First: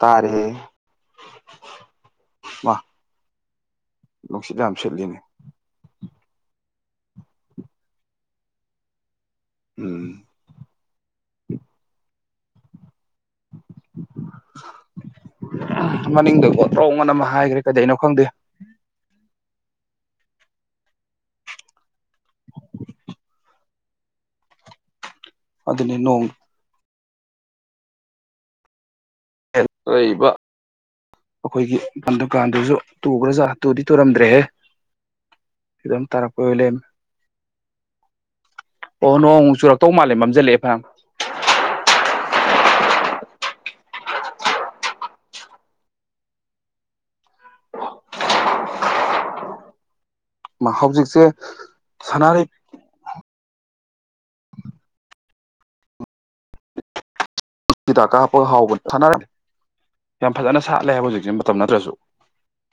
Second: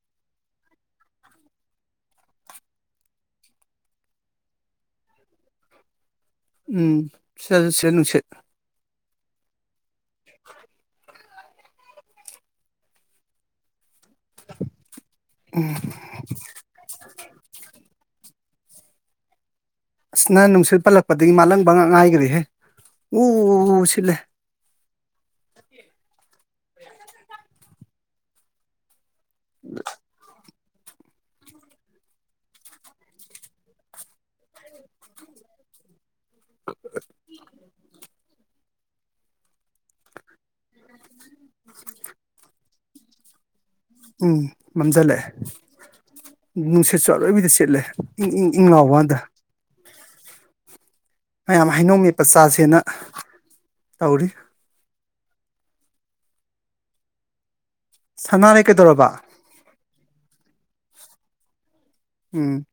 ꯇꯥꯔꯦ ꯃꯥ ꯅꯨꯡꯁꯤꯠ ꯌꯥꯝ ꯁꯤꯠꯂꯤꯅꯦ ꯎꯝ ꯆꯠꯁꯦ ꯅꯨꯡꯁꯤꯠ ꯎꯝ ꯍ ꯃꯅꯤꯡꯗ ꯑꯣꯣꯇ꯭ꯔꯣꯉ ꯑꯃ ꯍꯥꯏꯈ꯭ꯔꯦ ꯀꯩꯗꯩꯅꯣ ꯈꯪꯗꯦ ꯑꯁꯅ ꯅꯨꯡꯁꯤꯠ ꯄꯜꯂꯛꯄꯗꯒꯤ ꯃꯥꯜꯂꯝꯪꯕ ꯉꯉꯥꯏ ꯍꯦ ꯎ ꯄꯤꯂ ꯑꯗꯨꯗꯅꯦ ꯅꯣꯡꯉ [inaudible] ꯕ ꯑꯩꯈꯣꯏꯒꯤ ꯗꯨꯀꯥꯟꯗꯨꯁꯨ ꯇꯨꯈ꯭ꯔꯥꯖꯥꯠ ꯇꯨꯗꯤ ꯇꯨꯔꯝꯗ꯭ꯔꯦꯍꯦꯝ ꯇꯥꯔꯛꯄ ꯄꯣꯏꯂꯦꯝ ꯑꯣ ꯅꯣꯡ ꯆꯨꯔꯛꯇꯧ ꯃꯥꯜꯂꯦ ꯃꯝꯖꯜꯂꯛꯦ ꯝ ꯎꯝ ꯃꯝꯖꯜꯂꯛꯑꯦ ꯅꯨꯡꯁꯤꯠꯁꯨ ꯑꯂꯣꯏꯕꯤꯗ ꯆꯦꯠꯂꯦ ꯏꯪ ꯏꯪ ꯏꯪ ꯉꯥꯎꯕ ꯀꯥꯟꯗ ꯃꯥ ꯁ ꯍꯧꯖꯤ ꯃꯌꯥꯝ ꯍꯩꯅꯣꯡꯃꯤ ꯄꯆꯥꯁꯦꯅ ꯇꯧꯔꯤ ꯤꯗꯥꯛꯀꯥ ꯍꯥꯞꯄꯒ ꯁꯅꯥꯔꯩ ꯍꯥꯎꯕꯅꯦ ꯀꯩꯗꯧꯔꯕ ꯁꯅꯔꯦ ꯐꯖꯅ ꯁꯥꯠꯂꯦ ꯍꯥꯏꯕ ꯍꯧꯖꯤꯛꯁꯦ ꯃꯇꯝ ꯅꯠꯇ꯭ꯔꯁꯨ ꯎꯝ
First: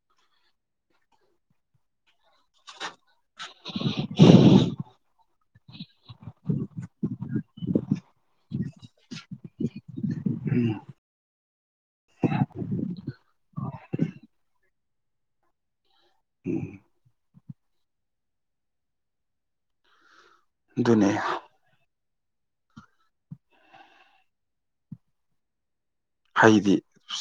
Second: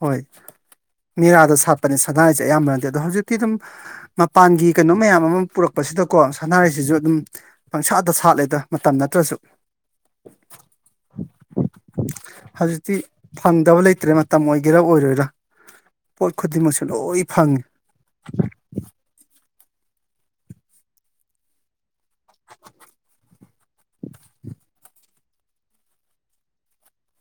ꯍꯣꯏ ꯃꯤꯦꯔꯥꯗ ꯁꯥꯠꯄꯅꯦ ꯁꯅꯥꯔꯤꯁꯦ ꯑꯌꯥꯝꯕ ꯅꯠꯇꯦ ꯑꯗꯣ ꯍꯧꯖꯤꯛꯇꯤ ꯑꯗꯨꯝ ꯃꯄꯥꯟꯒꯤ ꯀꯩꯅꯣ ꯃꯌꯥꯝ ꯑꯃ ꯄꯨꯔꯛꯄꯁꯤꯗꯀꯣ ꯁꯅꯥꯔꯤꯩꯁꯤꯁꯨ ꯑꯗꯨꯝ ꯄꯪꯁꯥꯗ ꯁꯥꯠꯂꯦꯗ ꯃꯇꯝ ꯅꯠꯇ꯭ꯔꯁꯨ ꯍꯧꯖꯤꯛꯇꯤ ꯊ ꯗꯕꯂꯩ ꯇꯦ ꯃꯇꯝ ꯑꯣꯏꯒꯦꯔꯥ ꯑꯣꯏꯔꯣꯏꯔꯥ ꯄꯣꯠ ꯎꯝ ꯈꯨꯗꯤꯡꯃꯛꯁꯨ ꯂꯣꯏ ꯐꯪꯉꯤ ꯅꯌꯥ ꯍꯩꯗꯤ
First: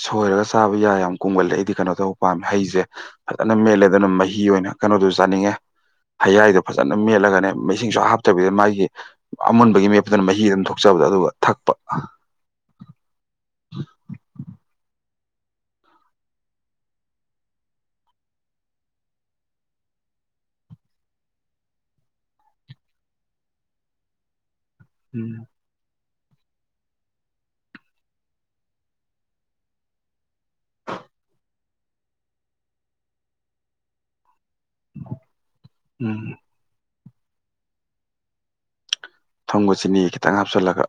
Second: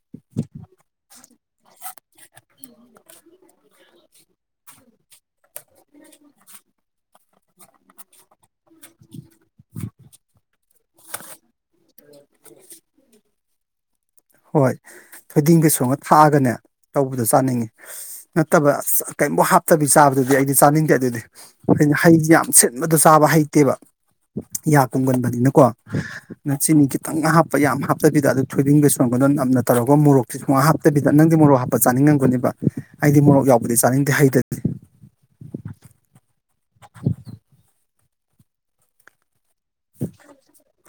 ꯁꯣꯏꯔꯒ ꯆꯥꯕ ꯌꯥꯏ ꯌꯥꯝ ꯀꯨꯡꯒꯜꯗ ꯑꯩꯗꯤ ꯀꯩꯅꯣ ꯇꯧꯕ ꯄꯥꯝꯃꯦ ꯍꯩꯁꯦ ꯐꯖꯅ ꯃꯦꯂꯦ ꯑꯗꯨꯅ ꯃꯍꯤ ꯑꯣꯏꯅ ꯀꯩꯅꯣꯗꯨ ꯆꯥꯅꯤꯡꯉꯦ ꯍꯌꯥꯏꯗꯣ ꯐꯖꯅ ꯃꯦꯠꯂꯒꯅꯤ ꯁꯤꯡ ꯍꯥꯞꯇꯕꯤꯗ ꯃꯥꯒꯤ ꯑꯃꯨꯟꯕꯒꯤ ꯃꯦꯞꯇꯨꯅ ꯃꯍꯤ ꯑꯗꯨꯝ ꯊꯣꯛ ꯆꯠꯂꯦ ꯑꯗꯨꯒ ꯊꯛꯄ ꯍꯣꯏ ꯊꯣꯏꯗꯤꯡ ꯀꯩ ꯁꯣꯉ ꯊꯥꯛꯑꯒꯅꯦ ꯇꯧꯕꯗꯣ ꯆꯥꯅꯤꯡꯉꯤ ꯅꯠꯇꯕ ꯀꯩꯝꯃꯧ ꯍꯥꯞꯇꯕꯤ ꯆꯥꯕꯗꯨꯗꯤ ꯑꯩꯗꯤ ꯆꯥꯅꯤꯡꯗꯦ ꯑꯗꯨꯗꯤ ꯑꯩꯅ ꯍꯩ ꯌꯥꯝ ꯁꯤꯟꯕꯗꯣ ꯆꯥꯕ ꯍꯩꯇꯦꯕ ꯌꯥ ꯎꯝ ꯀꯨꯝꯒꯟꯕꯅꯤꯅꯀꯣ ꯅꯆꯤꯅꯤ ꯈꯤꯇꯪ ꯉ ꯍꯥꯞꯄ ꯌꯥꯝ ꯍꯥꯞꯇꯕꯤꯗ ꯑꯗꯨ ꯊꯣꯏꯕꯤꯟꯒꯁꯨ ꯅ ꯅꯝꯅ ꯇꯧꯔꯒ ꯃꯣꯔꯣꯛ ꯍꯥꯞꯇꯕꯤꯗ ꯅꯪꯗꯤ ꯃꯣꯔꯨ ꯍꯥꯞ ꯆꯥꯅꯤꯡꯉꯝꯒꯅꯦꯕ ꯑꯩꯗꯤ ꯃꯣꯔꯣꯛ ꯌꯥꯎꯕꯗꯤ ꯆꯥꯅꯤꯡꯗꯦ ꯍꯩꯇ ꯎꯝ ꯊꯨꯝꯒ ꯆꯤꯅꯤ ꯈꯤꯇꯪ ꯍꯥꯞꯆꯤꯜꯂꯒ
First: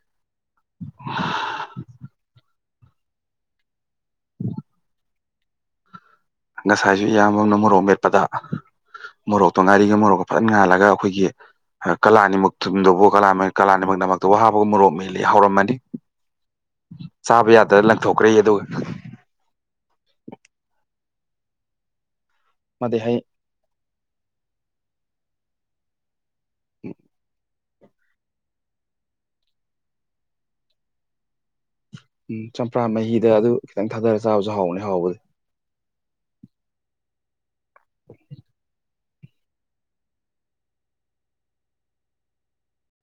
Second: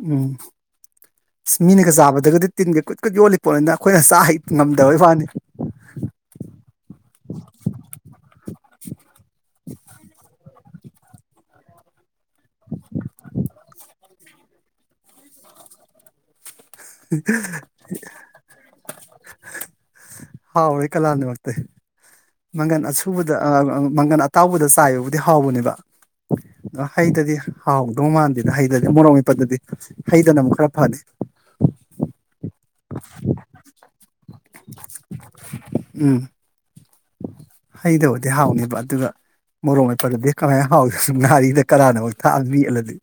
ꯎꯝ ꯑꯁ ꯃꯤꯅꯒ ꯆꯥꯕꯗꯒꯗꯤ ꯇꯤꯟꯒ ꯀꯨꯠ ꯀꯨꯠ ꯌꯣꯜꯂꯤ ꯄꯣꯠꯅꯤꯗ ꯈꯣꯏꯅ ꯆꯥ ꯍꯩ ꯉꯝꯗꯕꯩ ꯋꯥꯅꯤ ꯉꯁꯥꯏꯁꯨ ꯏꯌꯥꯝꯕ ꯑꯃꯅ ꯃꯣꯔꯣꯛ ꯃꯦꯠꯄꯗ ꯃꯣꯔꯣꯛꯇꯣ ꯉꯥꯔꯤꯒ ꯃꯣꯔꯣꯛꯀꯣ ꯐꯖꯅ ꯉꯥꯜꯂꯒ ꯈꯣꯏꯒꯤ ꯀꯂꯥꯅꯤꯃꯛ ꯊꯨꯝꯗꯨꯕꯨ ꯀꯂꯥꯃꯅꯤꯛ ꯀꯂꯥꯅꯤꯃꯛ ꯃꯛꯇꯕꯨ ꯍꯥꯞꯄꯒ ꯃꯣꯔꯣꯛ ꯃꯦꯠꯂꯦꯌꯦ ꯍꯥꯎꯔꯝꯃꯅꯤ ꯆꯥꯕ ꯌꯥꯗꯅ ꯂꯪꯊꯣꯛꯈ꯭ꯔꯦ ꯑꯗꯨꯒ ꯀꯂꯥꯅꯤ ꯑꯣꯏꯔꯇꯦ ꯃꯪꯒꯟ ꯃꯗꯩ ꯍꯩ ꯑꯁꯨꯕꯗ ꯃꯪꯒꯟ ꯑꯇꯥꯎꯕꯗ ꯆꯥꯏꯌꯨ ꯗꯤ ꯍꯥꯎꯕꯅꯦꯕ ꯑ ꯍꯩꯗꯗꯤ ꯍꯥꯎꯗꯧ ꯃꯥꯟꯗꯦꯅ ꯍꯩꯗꯗꯤ ꯃꯣꯔꯣꯛ ꯃꯄꯗꯗꯤ ꯍꯩꯗꯅ ꯑꯃꯨꯛ ꯈꯔ ꯐꯅꯤ ꯎꯝ ꯆꯝꯄ꯭ꯔꯥ ꯃꯍꯤꯗ ꯑꯗꯨ ꯈꯤꯇꯪ ꯊꯥꯗꯔꯁꯤꯦ ꯆꯥꯕꯁꯨ ꯍꯥꯎꯕꯅꯤ ꯍꯥꯎꯕꯗꯤ ꯎꯝ ꯍꯩꯗꯕꯗꯤ ꯍꯥꯎꯅꯦꯕ ꯑꯗꯨꯒ ꯃꯣꯔꯣꯡ ꯃ ꯄꯠꯂꯗꯤ ꯀꯃꯥꯏ ꯍꯥꯎꯏ ꯁ ꯅꯥꯥꯔꯤꯗ ꯀꯔꯥꯅ ꯑꯃꯨꯛ ꯊꯥꯛꯑꯕꯤꯜꯂꯗꯤ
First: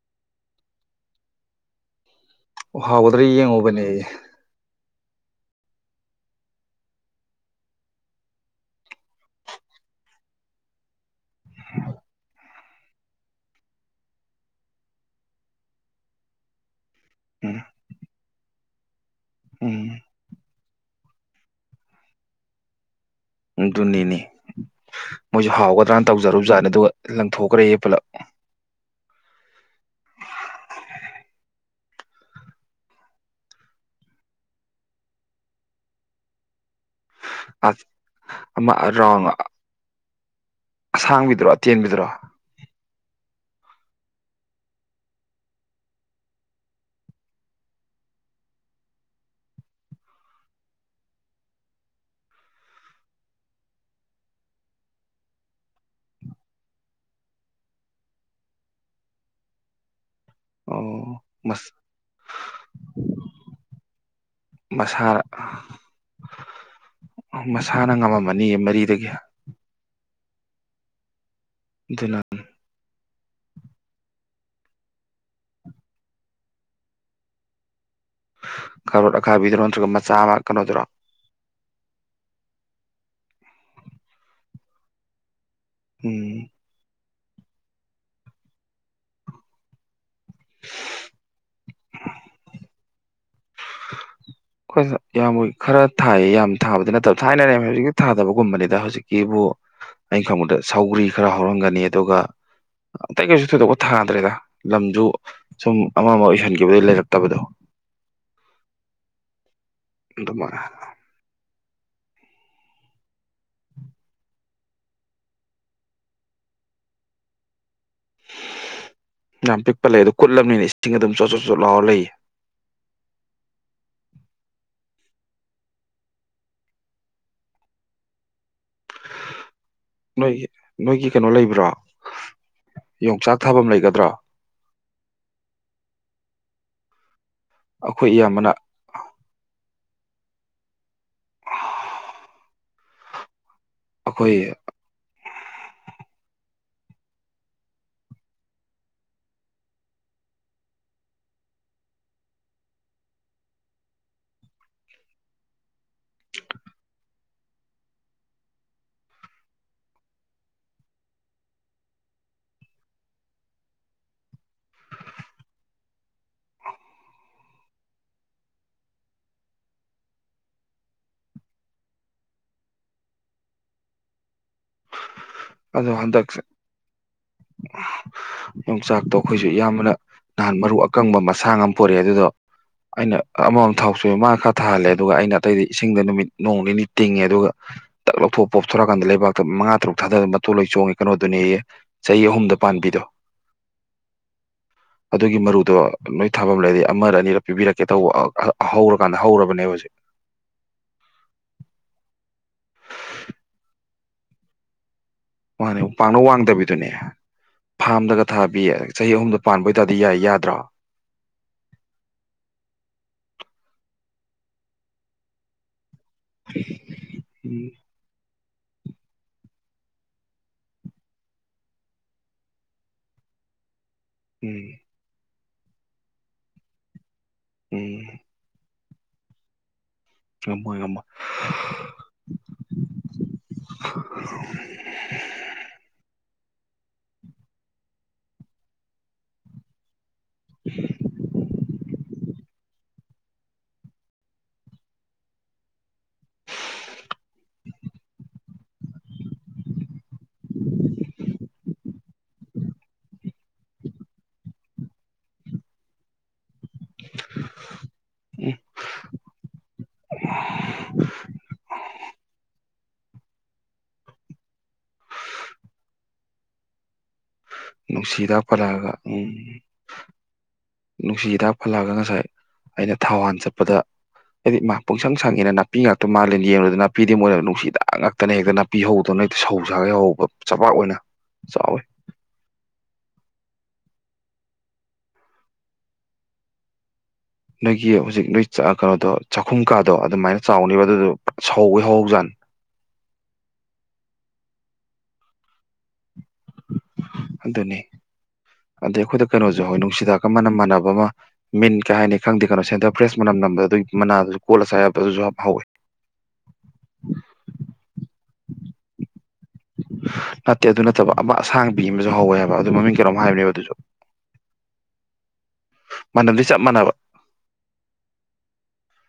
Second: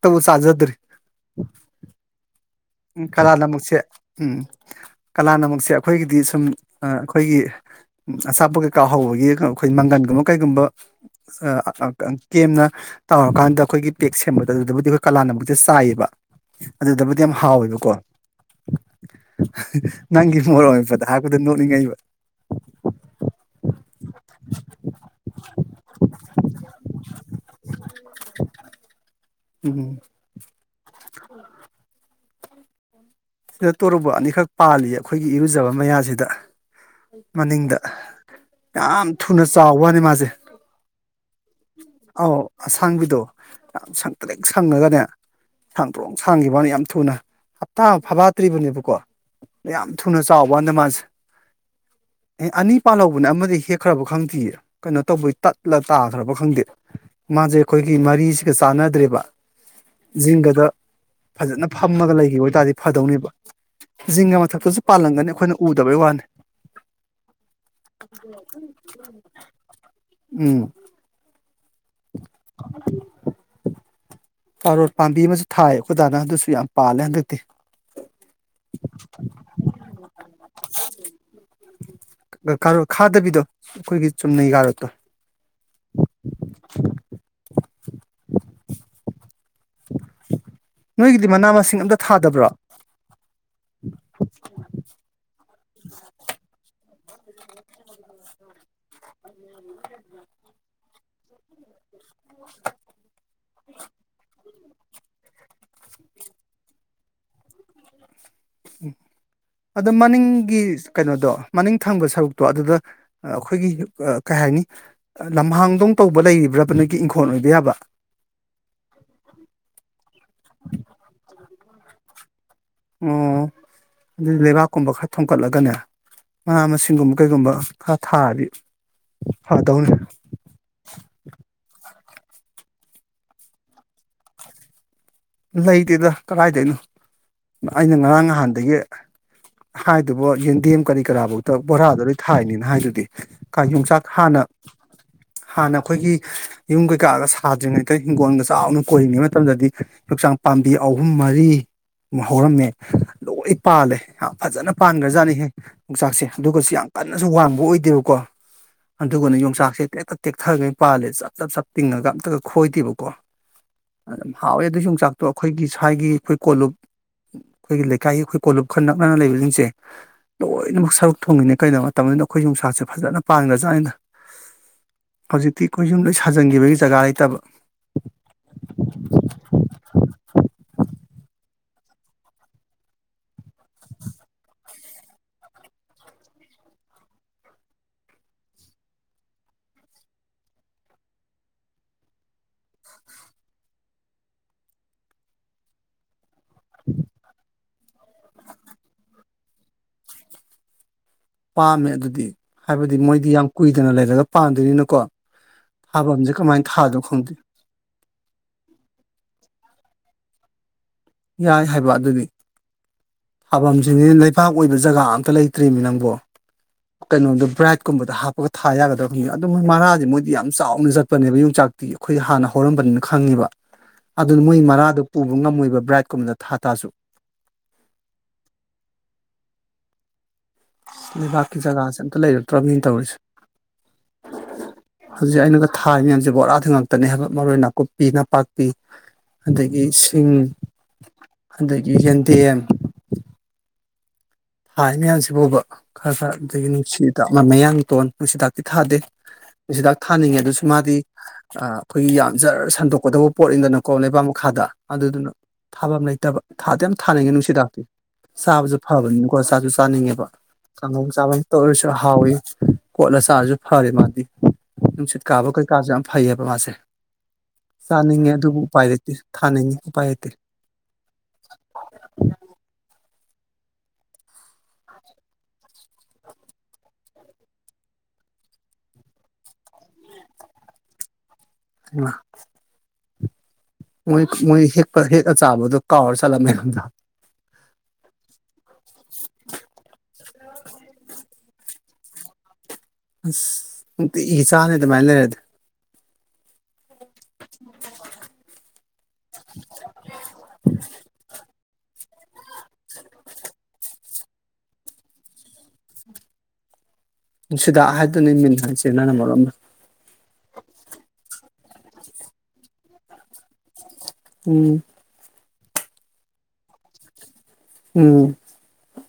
ꯇꯕꯨ ꯁꯥꯖꯗꯔꯤ ꯑꯣ ꯍꯥꯎꯒꯗ꯭ꯔꯥ ꯌꯦꯡꯉꯨꯕꯅꯦ ꯀꯂꯥꯅꯃꯛꯛꯁꯦ ꯑꯩꯈꯣꯏꯒꯤꯗꯤ ꯁꯨꯝ ꯑꯩꯈꯣꯏꯒꯤ ꯑꯆꯥꯄꯣꯠ ꯀꯩꯀꯥ ꯍꯧꯕꯒꯤ ꯑꯩꯈꯣꯏ ꯃꯪꯒꯟꯒꯨꯝꯕ ꯀꯩꯒꯨꯝꯕ ꯀꯦꯝꯅ ꯇꯧꯔꯀꯥꯟꯗ ꯑꯩꯈꯣꯏꯒꯤ ꯄꯦꯛ ꯁꯦꯝꯕꯗ ꯑꯗꯨꯗꯕꯨꯗꯤ ꯑꯩꯈꯣꯏ ꯀꯂꯥꯅꯃꯛꯛꯁꯦ ꯆꯥꯏꯌꯦꯕ ꯑꯗꯨꯗꯕꯨꯗꯤ ꯑꯃ ꯎꯝ ꯍꯥꯎꯋꯦꯕꯀꯣ ꯎꯝ ꯅꯪꯒꯤ ꯃꯣꯔ ꯐꯗ ꯍꯥꯄꯨꯗ ꯅꯣꯛꯅꯤꯡꯉꯩꯕ ꯑꯗꯨꯅꯤꯅꯦ ꯃꯣꯏꯁꯨ ꯍꯥꯎꯒꯗ꯭ꯔꯅ ꯇꯧꯖꯔꯨꯕ ꯖꯥꯠꯅꯦ ꯑꯗꯨꯒ ꯂꯪꯊꯣꯛꯈ꯭ꯔꯦꯌꯦ ꯄꯨꯂꯞ ꯎꯝ ꯎ [unintelligible] ꯁꯤꯗ ꯇꯣꯔꯨꯕ ꯑꯅꯤꯈꯛ ꯄꯥꯜꯂꯤ ꯑꯩꯈꯣꯏꯒꯤ ꯏꯔꯨꯖꯕ ꯃꯌꯥꯁꯤꯗ ꯑꯥ ꯃꯅꯤꯡꯗ ꯑꯃ ꯌꯥꯝ ꯔꯥꯎꯟ ꯊꯨꯅ ꯆꯥꯎ ꯋꯥꯅꯤ ꯃꯥꯁꯦ ꯑꯁꯥꯡꯕꯤꯗꯨꯔꯣ ꯑꯇꯦꯟꯕꯤꯗꯨꯔꯣ ꯑꯧ ꯑꯁꯥꯡꯕꯤꯗꯣ ꯌꯥꯝ ꯁꯪ ꯇ꯭ꯔꯦꯛ ꯁꯪꯉꯒꯅꯦ ꯁꯥꯡꯗ꯭ꯔꯣꯛ ꯁꯥꯡꯈꯤꯕꯅꯤ ꯌꯥꯝ ꯊꯨꯅ ꯍꯞꯇꯥ ꯐꯐꯠꯇ꯭ꯔꯤꯕꯅꯦꯕꯀꯣ ꯌꯥꯝ ꯊꯨꯅ ꯆꯥꯎꯕꯗ ꯃꯥꯁꯦ ꯑꯦ ꯑꯅꯤ ꯄꯥꯜꯍꯧꯕꯅꯦ ꯑꯃꯗꯤ ꯍꯦꯛꯈ꯭ꯔꯕ ꯈꯪꯗꯦ ꯀꯩꯅꯣ ꯇꯧꯕꯩ ꯇꯠꯂ ꯇꯥꯈ꯭ꯔꯕ ꯈꯪꯗꯦ ꯃꯥꯁꯦ ꯑꯩꯈꯣꯏꯒꯤ ꯃꯔꯤꯁꯤꯒ ꯆꯥꯟꯅꯗ꯭ꯔꯦꯕ ꯖꯤꯡꯒꯗ ꯑꯣ ꯐꯖꯅ ꯃꯁꯥ ꯐꯝꯃꯒ ꯂꯩꯈꯤꯕ ꯑꯣꯏꯇꯥꯥꯔꯗꯤ ꯕ ꯖꯤꯡ ꯃꯊꯛꯇꯁꯨ ꯃꯁꯥꯅ ꯄꯥꯜꯂꯝꯒꯅꯤ ꯑꯩꯈꯣꯏꯅ ꯎꯗꯕꯩ ꯋꯥꯅꯤ ꯃꯁꯥꯅ ꯉꯝꯃꯝꯃꯅꯤꯌꯦ ꯃꯔꯤꯗꯒꯤ ꯎꯝ ꯗꯨꯂꯃꯤ ꯀꯥꯔꯣꯠ ꯄꯥꯝꯕꯤ ꯑꯃꯁꯨ ꯊꯥꯏ ꯑꯩꯈꯣꯏꯗꯥꯅ ꯑꯗꯨꯁꯨ ꯌꯥꯝ ꯄꯥꯜꯂꯦ ꯍꯟꯗꯛꯇꯤ ꯀꯥꯔꯣꯠ ꯑꯈꯥꯕꯤꯗꯔꯣ ꯅꯠꯇ꯭ꯔꯒ ꯃꯆꯥ ꯑꯃ ꯀꯩꯅꯣꯗꯨꯔ ꯥ ꯈꯥꯗꯕꯤꯗꯣ ꯑꯩꯈꯣꯏꯒꯤ ꯆꯨꯝꯅꯩ ꯀꯥꯔꯣꯠꯇꯣ ꯎꯝ [inaudible] ꯅꯣꯏꯒꯤꯗꯤ ꯃꯅꯥ ꯃꯁꯤꯡ ꯑꯝꯇ ꯊꯥꯗꯕ꯭ꯔꯣ [unintelligible] ꯍꯣꯏ ꯁꯥ ꯌꯥꯝ ꯈꯔ ꯊꯥꯏꯑ ꯌꯥꯝ ꯊꯥꯕꯗꯤ ꯅꯠꯇꯕ ꯊꯥꯏꯅꯔꯦ ꯍꯧꯖꯤꯛꯀꯤ ꯊꯥꯗꯕꯒꯨꯝꯕꯅꯤꯗ ꯍꯧꯖꯤꯛꯀꯤ ꯀꯤꯕꯨ ꯑꯩꯅ ꯈꯪꯕꯗ ꯁꯥꯎꯒ꯭ꯔꯤ ꯈꯔ ꯍꯧꯔꯝꯒꯅꯤ ꯑꯗꯨꯒ ꯑꯇꯩ ꯀꯩꯁꯨ ꯊꯣꯏꯗꯣꯛꯄ ꯊꯥꯗ꯭ꯔꯦꯗ ꯂꯝꯁꯨ ꯁꯨꯝ ꯑꯃ ꯑꯃ ꯑꯣꯏꯁꯤꯟꯈꯤꯕꯗꯒꯤ ꯂꯩꯔꯛꯇꯕꯗꯣ ꯎꯝ ꯑꯗꯣ ꯃꯅꯤꯡꯒꯤ ꯑꯗꯨꯃꯥꯏꯅ ꯀꯩꯅꯣꯗꯣ ꯃꯅꯤꯡ ꯊꯪꯕ ꯁꯔꯨꯛꯇꯣ ꯑꯗꯨꯗ ꯑꯩꯈꯣꯏꯒꯤ ꯀꯩ ꯍꯥꯏꯅꯤ ꯂꯝꯍꯥꯡꯗꯧ ꯇꯧꯕ ꯂꯩꯔꯤꯕ꯭ꯔꯕꯅꯒꯤ ꯏꯪꯈꯣꯜ ꯑꯣꯏꯕ ꯌꯥꯕ ꯌꯥꯝ ꯄꯤꯛꯄ ꯂꯩ ꯑꯗꯨ ꯀꯨꯠꯂꯕꯅꯤꯅ ꯏꯁꯤꯡ ꯑꯗꯨꯝ ꯆꯣꯠ ꯆꯣꯠ ꯆꯣꯠ ꯂꯥꯎ ꯂꯩ ꯑꯣ ꯑꯗꯨꯗꯤ ꯂꯩꯕꯥꯛꯀꯨꯝꯕ ꯈꯔ ꯊꯣꯀꯠꯂꯒꯅꯦ ꯃꯅꯥ ꯃꯁꯤꯡꯒꯨꯝꯕ ꯀꯩꯒꯨꯝꯕ ꯈꯔ ꯊꯥꯔꯗꯤ ꯐꯗꯧꯅꯤ ꯅꯣꯏꯒꯤ ꯅꯣꯏꯒꯤ ꯀꯩꯅꯣ ꯂꯩꯕ꯭ꯔꯥ ꯌꯣꯡꯆꯥꯛ ꯊꯥꯐꯝ ꯂꯩꯒꯗ꯭ꯔꯥ ꯂꯩꯇꯦꯗ ꯀꯗꯥꯥꯏꯗꯣꯏꯅꯣ ꯑꯩꯅ ꯑꯩꯈꯣꯏ ꯉꯔꯥꯡ ꯏꯌꯥꯝꯕꯅ ꯅꯍꯥꯟꯗꯒꯤ ꯍꯥꯏꯗꯨꯕ ꯌꯦꯟꯗꯦꯝ ꯀꯔꯤ ꯀꯔꯥꯐꯧꯗ ꯕꯣꯔꯥꯗ ꯂꯣꯏ ꯊꯥꯏꯅꯤꯅ ꯍꯥꯏꯗꯨꯗꯤ ꯀꯥ ꯌꯣꯡꯆꯥꯛ ꯑꯩꯈꯣꯏ ꯍꯥꯟꯅ ꯍꯥꯟꯅ ꯑꯩꯈꯣꯏꯒꯤ ꯌꯨꯝ ꯀꯩꯀꯥꯒ ꯁꯥꯗ꯭ꯔꯤꯉꯩꯗ ꯍꯤꯡꯒꯣꯜꯒ ꯆꯥꯎꯅ ꯀꯣꯏꯔꯤꯉꯩ ꯃꯇꯝꯗꯗꯤ ꯌꯣꯡꯆꯥꯛ ꯄꯥꯝꯕꯤ ꯑꯍꯨꯝ ꯃꯔꯤ ꯍꯧꯔꯝꯃꯦ ꯂꯣꯏ ꯄꯥꯜꯂꯦ ꯌꯥꯝ ꯐꯖꯅ ꯄꯥꯟꯈ꯭ꯔꯖꯥꯠꯅꯤꯍꯦ ꯌꯣꯡꯆꯥꯛꯁꯦ ꯑꯗꯨꯒꯁꯨ ꯌꯥꯝ ꯀꯟꯅꯁꯨ ꯋꯥꯡꯕ ꯑꯣꯏꯗꯦꯕꯀꯣ ꯑꯗꯨꯒꯅ ꯌꯣꯡꯆꯥꯛꯁꯦ ꯇꯦꯛꯇ ꯇꯦꯛꯊꯔꯒꯩ ꯄꯥꯜꯂꯦ ꯆꯞ ꯆꯞ ꯆꯞ ꯇꯤꯡꯉꯒ ꯑꯝꯇꯒ ꯈꯣꯏꯗꯦꯕꯀꯣ ꯑꯗꯨꯝ ꯍꯥꯎꯋꯦ ꯑꯗꯨ ꯌꯣꯡꯆꯥꯛ ꯆꯥꯛꯇꯣ ꯑꯩꯈꯣꯏꯒꯤ ꯁ꯭ꯋꯥꯏꯒꯤ ꯑꯩꯈꯣꯏ ꯀꯣꯂꯨꯞ ꯑꯩꯈꯣꯏꯒꯤ ꯂꯩꯀꯥꯏꯒꯤ ꯑꯩꯈꯣꯏ ꯀꯣꯂꯨꯞ ꯈꯔ ꯅꯛꯅꯅ ꯂꯩꯕꯁꯤꯡꯁꯦ ꯂꯣꯏꯅꯃꯛ ꯁꯔꯨꯛ ꯊꯣꯡꯉꯤꯅꯦ ꯀꯩꯅꯣ ꯃꯇꯝꯗꯨꯗ ꯑꯩꯈꯣꯏ ꯌꯣꯡꯆꯥꯛꯁꯦ ꯐꯖꯅ ꯄꯥꯡꯅ ꯆꯥꯠꯅꯤꯗ ꯍꯧꯖꯤꯛꯇꯤ ꯑꯗꯣ ꯀꯣꯏꯁꯨꯝꯗꯣꯏ ꯍꯟꯗꯛ ꯁꯥꯖꯟꯈꯤꯕꯒꯤ ꯖꯒꯥ ꯂꯩꯇꯕ ꯌꯣꯡꯆꯥꯛꯇꯣ ꯑꯩꯈꯣꯏꯁꯨ ꯏꯌꯥꯝꯕ ꯅꯍꯥꯟ ꯃꯔꯨ ꯑꯀꯪꯕ ꯃꯁꯥꯡ ꯑꯃ ꯄꯨꯔꯛꯑꯦ ꯑꯗꯨꯗꯣ ꯑꯩꯅ ꯑꯃꯃꯝ ꯊꯥꯎꯁꯨ ꯃꯥꯅ ꯈꯔ ꯊꯥꯍꯜꯂꯦ ꯑꯗꯨꯒ ꯑꯩꯅ ꯑꯇꯩꯗꯤ ꯏꯁꯤꯡꯗ ꯅꯨꯃꯤꯠ ꯅꯣꯡ ꯅꯤꯅꯤ ꯇꯤꯡꯉꯦ ꯑꯗꯨꯒ ꯇꯛ ꯂꯧꯊꯣꯛ ꯄꯣꯞꯊꯣꯔꯛꯀꯥꯟꯗ ꯂꯩꯕꯥꯛꯇ ꯃꯉꯥ ꯇꯔꯨꯛ ꯊꯥꯗ ꯃꯇꯨ ꯂꯣꯏ ꯆꯣꯡꯉꯦ ꯀꯩꯅꯣꯗꯨꯅꯤꯑꯦ ꯆꯍꯤ ꯑꯍꯨꯝꯗ ꯄꯥꯟꯕꯤꯗꯣ ꯑꯗꯨꯒꯤ ꯃꯔꯨꯗꯣ ꯅꯣꯏ ꯊꯥꯐꯝ ꯂꯩꯔ ꯑꯃꯔ ꯑꯅꯤꯔ ꯄꯤꯕꯤꯔꯛ ꯀꯩ ꯇꯧꯕ ꯍꯧꯔꯀꯥꯟꯗ ꯍꯧꯔꯕ ꯅꯦꯕ ꯄꯥꯝꯃꯦ ꯑꯗꯨꯗꯤ ꯍꯥꯏꯕꯗꯤ ꯃꯣꯏꯗꯤ ꯌꯥꯝ ꯀꯨꯏꯗꯅ ꯂꯩꯔꯒ ꯄꯥꯝꯗꯣꯏꯅꯤꯅꯀꯣ ꯃꯥꯅꯦ ꯄꯥꯛꯅ ꯋꯥꯡꯗꯕꯤꯗꯨꯅꯦ ꯈꯪꯗꯦ ꯐꯥꯝꯗꯒ ꯊꯥꯕꯤ ꯆꯍꯤ ꯑꯍꯨꯝꯗ ꯄꯥꯟꯕ ꯑꯣꯏꯇꯥꯔꯗꯤ ꯌꯥꯏ ꯌꯥꯗ꯭ꯔꯥ ꯌꯥꯏ ꯍꯥꯏꯕ ꯑꯗꯨꯗꯤ ꯊꯥꯐꯝꯁꯤꯗꯤꯕꯥꯛ ꯑꯣꯏꯕ ꯖꯒꯥ ꯑꯝꯇ ꯂꯩꯇ꯭ꯔꯤꯃꯤ ꯅꯪꯕꯣ ꯀꯩꯅꯣꯗꯣ ꯎꯝ ꯕꯥꯏꯠꯀꯨꯝꯕꯗ ꯍꯥꯞꯄꯒ ꯊꯥ ꯌꯥꯒꯗ꯭ꯔꯕ ꯈꯪꯉ ꯑꯗꯨ ꯃꯣꯏ ꯃꯔꯥꯁꯦ ꯃꯣꯏꯗꯤ ꯌꯥꯝ ꯆꯥꯎꯅ ꯆꯠꯄꯅꯦꯕ ꯌꯣꯡꯆꯥꯛꯇꯤ ꯑꯩꯈꯣꯏ ꯍꯥꯟꯅ ꯍꯧꯔꯝꯕꯅꯤꯅ ꯈꯪꯉꯦꯕ ꯑꯗꯨꯅ ꯃꯣꯏ ꯎꯝ ꯃꯔꯥꯗ ꯄꯨ ꯉꯝꯃꯣꯏꯕ ꯕ꯭ꯔꯥꯏꯠꯀꯨꯝꯕꯗ ꯊꯥ ꯇꯥꯖꯨ ꯎꯝ ꯉꯝꯃꯣꯏ ꯉꯝꯃꯣꯏ ꯂꯩꯕꯥꯛꯀꯤ ꯖꯒꯥꯁꯦ ꯑꯝꯇ ꯂꯩꯔꯛꯇ꯭ꯔꯕꯅꯤꯅ ꯇꯧꯔꯤꯁꯦ ꯍꯧꯖꯤꯛ ꯑꯩꯅꯗ ꯊꯥꯏꯅꯦꯁꯦ ꯕꯣꯔꯥ ꯉꯥꯛꯇꯅꯦ ꯍꯥꯏꯕ ꯃꯔꯣꯏ ꯅꯥꯀꯨꯞꯄꯤ ꯅꯄꯥꯛꯄꯤ ꯑꯗꯒꯤ ꯆꯤꯡ ꯑꯗꯒꯤ ꯌꯦꯟꯗꯦꯝ ꯊꯥꯏ ꯃꯌꯥꯝꯁꯤ ꯐꯥꯎꯕ ꯈꯔ ꯈꯔ ꯑꯗꯨꯗꯒꯤ ꯅꯨꯡꯁꯤꯗꯥꯛ ꯃꯌꯥꯡꯇꯣꯟ ꯅꯨꯡꯁꯤꯗꯥꯛꯇꯤ ꯊꯥꯗꯦ ꯅꯨꯡꯁꯤꯗꯥꯛ ꯊꯥꯅꯤꯡꯉꯦ ꯑꯗꯨꯁꯨ ꯃꯥꯗꯤ ꯑꯩꯈꯣꯏꯒꯤ ꯌꯥꯝ ꯖꯔ ꯁꯟꯗꯣꯛꯀꯗꯧꯕ ꯄꯣꯠꯅꯤꯗꯅꯀꯣ ꯂꯩꯕꯥꯛ ꯃꯈꯥꯗ ꯑꯗꯨꯗꯨꯅ ꯊꯥꯐꯝ ꯂꯩꯇꯕ ꯊꯥꯗꯤ ꯌꯥꯝ ꯊꯥꯅꯤꯡꯉꯦ ꯅꯨꯡꯁꯤꯗꯥꯛꯇꯤ ꯆꯥꯕꯁꯨ ꯐꯕꯅꯤꯅ ꯀꯣ ꯆꯥꯁꯨ ꯆꯥꯅꯤꯡꯉꯦꯕ ꯀꯥꯡꯉꯧ ꯆꯥꯕꯇ ꯇꯧꯔꯁꯨ ꯍꯥꯎꯋꯤ ꯀꯣꯠꯂ ꯆꯥꯔꯁꯨ ꯐꯔꯦ ꯃꯥꯗꯤ ꯅꯨꯡꯁꯤꯠ ꯀꯥꯕ ꯀꯩꯀꯥꯁꯨ ꯌꯥꯝ ꯐꯩꯌꯦꯕ ꯃꯥꯁꯦ ꯅꯨꯡꯁꯤ ꯆꯥꯅꯤꯡꯉꯦ ꯍꯤꯗꯥꯛ ꯑꯗꯨꯕꯨ ꯎꯄꯥꯏ ꯄꯜꯂꯛꯑꯒ ꯂꯩꯇꯦ ꯎꯝ ꯊꯥꯅꯤꯡꯉꯤ ꯎꯄꯥꯏ ꯂꯩꯇꯦ ꯅꯨꯡꯁꯤ ꯍꯤꯗꯥꯛ ꯄꯜꯂꯛꯑꯒ ꯉꯁꯥꯏ ꯑꯩꯅ ꯑꯩꯅ ꯊꯧꯋꯥꯟ ꯆꯠꯄꯗ ꯍꯥꯏꯗꯤ ꯃꯥ ꯄꯨꯡꯁꯪ ꯁꯪꯉꯦꯅ ꯅꯥꯄꯤ ꯉꯥꯛꯇ ꯃꯥꯂꯦ ꯌꯦꯡꯕꯨꯗ ꯅꯥꯄꯤꯗꯤ ꯃꯣꯏꯅ ꯅꯨꯡꯁꯤꯗ ꯉꯥꯛꯇꯅꯦ ꯍꯦꯛꯇ ꯅꯥꯄꯤ ꯍꯧꯗꯧꯅ ꯍꯦꯛꯇ ꯁꯧ ꯁꯥꯒꯦ ꯍꯧꯕ ꯆꯕꯥꯛ ꯑꯣꯏꯅ ꯆꯥꯎꯋꯦ ꯑ ꯃꯣꯏ ꯃꯣꯏ ꯍꯦꯛ ꯍꯦꯛ ꯆꯥꯕꯗ ꯀꯧꯔ ꯖꯥꯠꯂ ꯃꯌꯥꯝꯗꯣ ꯅꯣꯏꯒꯤ ꯍꯧꯖꯤꯛ ꯅꯣꯏ ꯀꯩꯅꯣꯗꯣ ꯆꯥꯛꯈꯨꯝ ꯀꯥꯗꯣ ꯑꯗꯨꯃꯥꯏꯅ ꯆꯥꯎꯅꯦꯕ ꯑꯗꯨꯗꯣ ꯁꯧꯋ ꯍꯧꯍꯧ ꯖꯥꯠꯅꯦ ꯑꯁ ꯅꯨꯡꯇꯤꯒꯤ ꯆꯥꯅꯦ ꯑꯗꯨꯃꯥꯏ ꯂꯩꯔꯗꯤ ꯑꯗꯨꯅꯤ ꯑꯗꯩ ꯑꯩꯈꯣꯏꯗ ꯀꯩꯅꯣꯁꯨ ꯍꯣꯏ ꯅꯨꯡꯁꯤꯗꯥꯛꯀ ꯅꯃꯝ ꯃꯟꯅꯕ ꯃꯤꯟ ꯀꯩ ꯍꯥꯏꯅꯤ ꯈꯪꯗꯦ ꯀꯩꯅꯣ ꯁꯦꯟꯇꯔ ꯐ꯭ꯔꯦꯁ ꯃꯅꯝ ꯅꯝꯕ ꯑꯗꯨꯒꯤ ꯃꯅꯥꯗꯁꯨ ꯀꯣꯠꯂ ꯆꯥꯕꯥ ꯌꯕꯗꯣꯗꯨꯁꯨ ꯍꯧꯋꯤ ꯅꯨꯡꯁꯤꯗ ꯍꯥꯏꯗꯨꯅꯤ ꯃꯤꯟ ꯍꯥꯏꯁꯦ ꯅꯪꯅ ꯃꯔꯣꯝꯃ ꯍ ꯅꯠꯇꯦ ꯑꯗꯨ ꯅꯠꯇꯕ ꯑꯃ ꯑꯁꯥꯡꯕꯤ ꯑꯃꯁꯨ ꯍꯧꯋꯦ ꯍꯥꯏꯕ ꯑꯗꯨ ꯃꯃꯤꯡ ꯀꯔꯝ ꯍꯥꯏꯕꯅꯦꯕ ꯑꯗꯨꯁꯨ ꯎꯝ ꯃꯅꯝꯗꯤ ꯆꯞ ꯃꯥꯟꯅꯕ ꯎꯝ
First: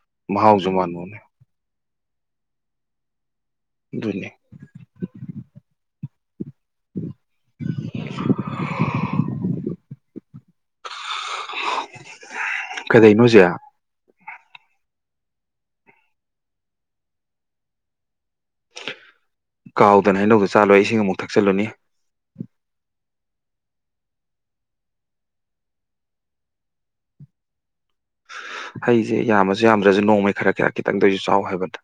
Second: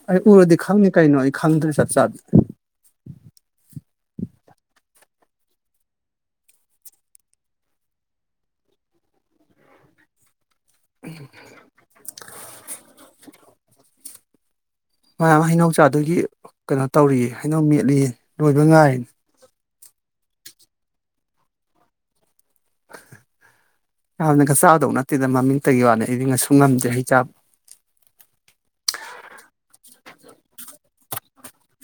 ꯑꯩ ꯎꯔꯗꯤ ꯃꯍꯥꯎꯁꯨ ꯈꯪꯉꯤ ꯀꯩꯅꯣ ꯃꯥꯟꯅꯣꯅꯦ ꯑꯩ ꯈꯪꯗ꯭ꯔꯦ ꯆꯠ ꯆꯠ ꯅꯤ [inaudible] [inaudible] ꯀꯗꯩꯩꯅꯣꯁꯦ ꯃꯌꯥꯝ ꯍꯩꯅꯧ ꯆꯥꯗꯨꯒꯤ ꯀꯩꯅꯣ ꯇꯧꯔꯤ ꯍꯩꯅꯧ ꯃꯦꯠꯂꯤ ꯂꯣꯏꯕ ꯉꯥꯏꯔꯤꯅꯤ ꯀꯥꯎꯗꯅ ꯍꯩꯅꯧꯗ ꯆꯥꯜꯂꯣꯏ ꯏꯁꯤꯡ ꯑꯃꯨꯛ ꯊꯛꯆꯤꯜꯂꯨꯅꯤ ꯌꯥꯝꯅꯒ ꯆꯥꯗꯧ ꯅꯠꯇꯦꯗ ꯃꯃꯤꯡꯇꯒꯤ ꯋꯥꯅꯤ ꯑꯩꯗꯤ ꯉꯁꯨ ꯉꯝꯗ꯭ꯔꯦ ꯍꯩ ꯆꯥꯕ ꯍꯩꯁꯦ ꯌꯥꯝꯃꯁꯨ ꯌꯥꯝꯗ꯭ꯔꯁꯨ ꯅꯣꯡꯃꯩ ꯈꯔ ꯀꯌꯥ ꯈꯤꯇꯪꯗꯁꯨ ꯆꯥꯎ ꯍꯥꯏꯕꯗ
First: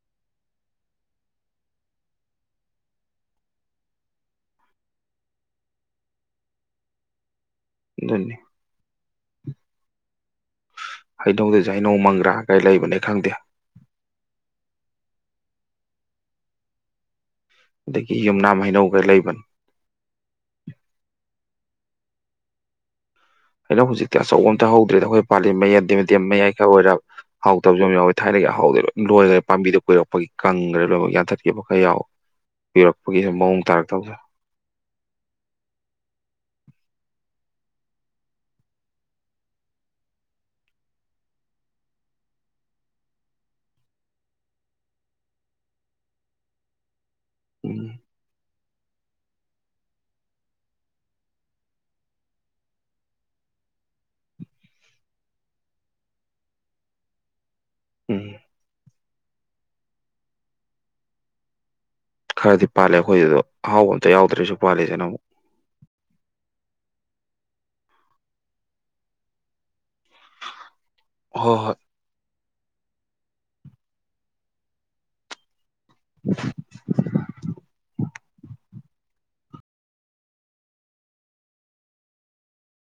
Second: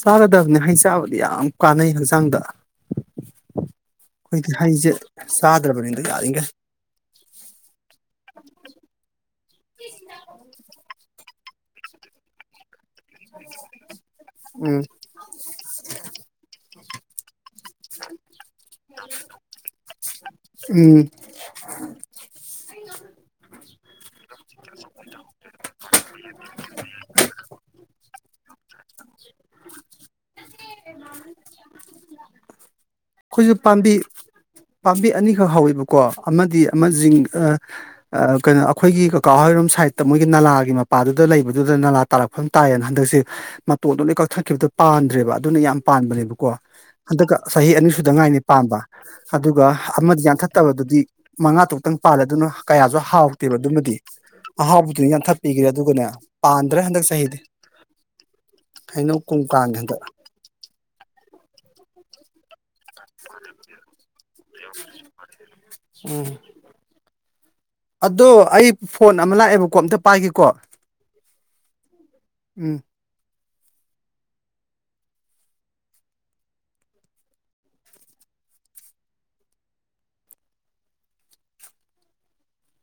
ꯆꯥꯒꯗꯕꯅꯤ ꯍꯩ ꯆꯥꯕꯗꯤ ꯌꯥꯝ ꯀꯥꯟꯅꯩ ꯍꯛꯆꯥꯡꯗ ꯍꯧꯖꯤꯣꯏꯛꯇ ꯍꯩꯁꯦ ꯆꯥꯗ꯭ꯔꯕꯅꯤꯗ ꯌꯥꯔꯤꯈꯩ ꯍꯥꯏꯗꯗ ꯩꯅꯣꯡ ꯃꯪꯒ꯭ꯔꯥ ꯀꯩ ꯂꯩꯕꯅꯦ ꯈꯪꯗꯦ ꯎꯝ ꯑꯗꯒꯤ ꯌꯨꯝꯅꯥꯝ ꯍꯩꯅꯧꯒ ꯂꯩꯕꯅꯤ ꯎ ꯑꯩꯅ ꯍꯧꯖꯤꯛꯇꯤ ꯑꯆꯧꯕ ꯑꯝꯇ ꯍꯧꯗ꯭ꯔꯦꯗ ꯑꯩꯈꯣꯏ ꯄꯥꯜꯂꯤ ꯃꯌꯥ ꯗꯦꯝꯗꯦꯝ ꯃꯌꯥꯏ ꯈꯔ ꯑꯣꯏꯔ ꯍꯥꯎ ꯇꯕꯁꯨ ꯌꯥꯝ ꯌꯥꯎꯋꯤ ꯊꯥꯏꯅꯒꯤ ꯑꯍꯥꯎꯗꯤ ꯂꯣꯏ ꯂꯣꯏꯈ꯭ꯔꯦ ꯄꯥꯝꯗꯨꯗ ꯀꯨꯏꯔꯛꯄꯒꯤ ꯀꯪꯈ꯭ꯔꯦ ꯂꯣꯏꯅꯃꯛ ꯌꯥꯟꯊꯠꯈꯤꯕ ꯈꯔ ꯌꯥꯎꯋꯤ ꯑꯩꯈꯣꯏꯁꯨ ꯄꯥꯝꯕꯤ ꯄꯥꯝꯕꯤ ꯑꯅꯤꯈꯛ ꯍꯧꯋꯦꯕꯀꯣ ꯑꯃꯗꯤ ꯑꯃ ꯀꯩꯅꯣ ꯑꯩꯈꯣꯏꯒꯤ ꯀꯀꯥ ꯍꯔꯣꯝ ꯁꯥꯏꯗꯠꯇ ꯃꯣꯏꯒꯤ ꯅꯥꯂꯥꯒꯤ ꯃꯄꯥꯗꯨꯗ ꯂꯩꯕꯗꯨꯗ ꯂꯥ ꯇꯥꯔꯛꯐꯝ ꯇꯥꯏꯌꯦꯅ ꯍꯟꯗꯛꯁꯦ ꯃꯇꯣꯟꯗꯨꯣ ꯂ ꯀꯛꯊꯠꯈꯤꯕꯗꯣ ꯄꯥꯟꯗ꯭ꯔꯦꯕ ꯑꯗꯨꯅ ꯌꯥꯝ ꯄꯥꯟꯕꯅꯦꯕꯀꯣ ꯑ ꯎꯝ ꯆꯍꯤꯍꯤ ꯄ ꯑꯗꯨꯒ ꯑꯃꯗꯤ ꯌꯥꯟꯊꯠꯇꯕꯗꯨꯗꯤ ꯃꯉꯥ ꯇꯨꯛꯇꯪ ꯄꯥꯜꯂꯦ ꯑꯗꯨꯅ ꯀꯌꯥꯁꯨ ꯍꯥꯎꯇꯦꯕ ꯑꯗꯨꯃꯗꯤ ꯑꯍꯥꯎꯕꯗꯨꯅ ꯌꯥꯟꯊꯠꯄꯤꯈ꯭ꯔꯦ ꯑꯗꯨꯒꯅꯦ ꯄꯥꯟꯗ꯭ꯔꯦ ꯍꯟꯗꯛ ꯆꯍꯤꯗꯤ ꯎꯝ ꯀꯩꯅꯣ ꯀꯨꯡ ꯀꯥꯡꯥꯟꯒꯦ ꯍꯟꯗ ꯈꯔꯗ ꯄꯥꯜꯂꯦ ꯑꯩꯈꯣꯏꯁꯤꯗꯣ ꯑꯍꯥꯎꯕ ꯑꯝꯇ ꯌꯥꯎꯗ꯭ꯔꯁꯨ ꯄꯥꯜꯂꯤꯁꯤꯅ ꯑꯃꯨꯛ ꯑꯗꯣ ꯑꯩ ꯐꯣꯟ ꯑꯃ ꯂꯥꯛꯑꯦꯕꯀꯣ ꯑꯝꯇ ꯄꯥꯏꯒꯦꯀꯣ ꯍꯣꯏ ꯍꯣꯏ ꯎꯝ [inaudible]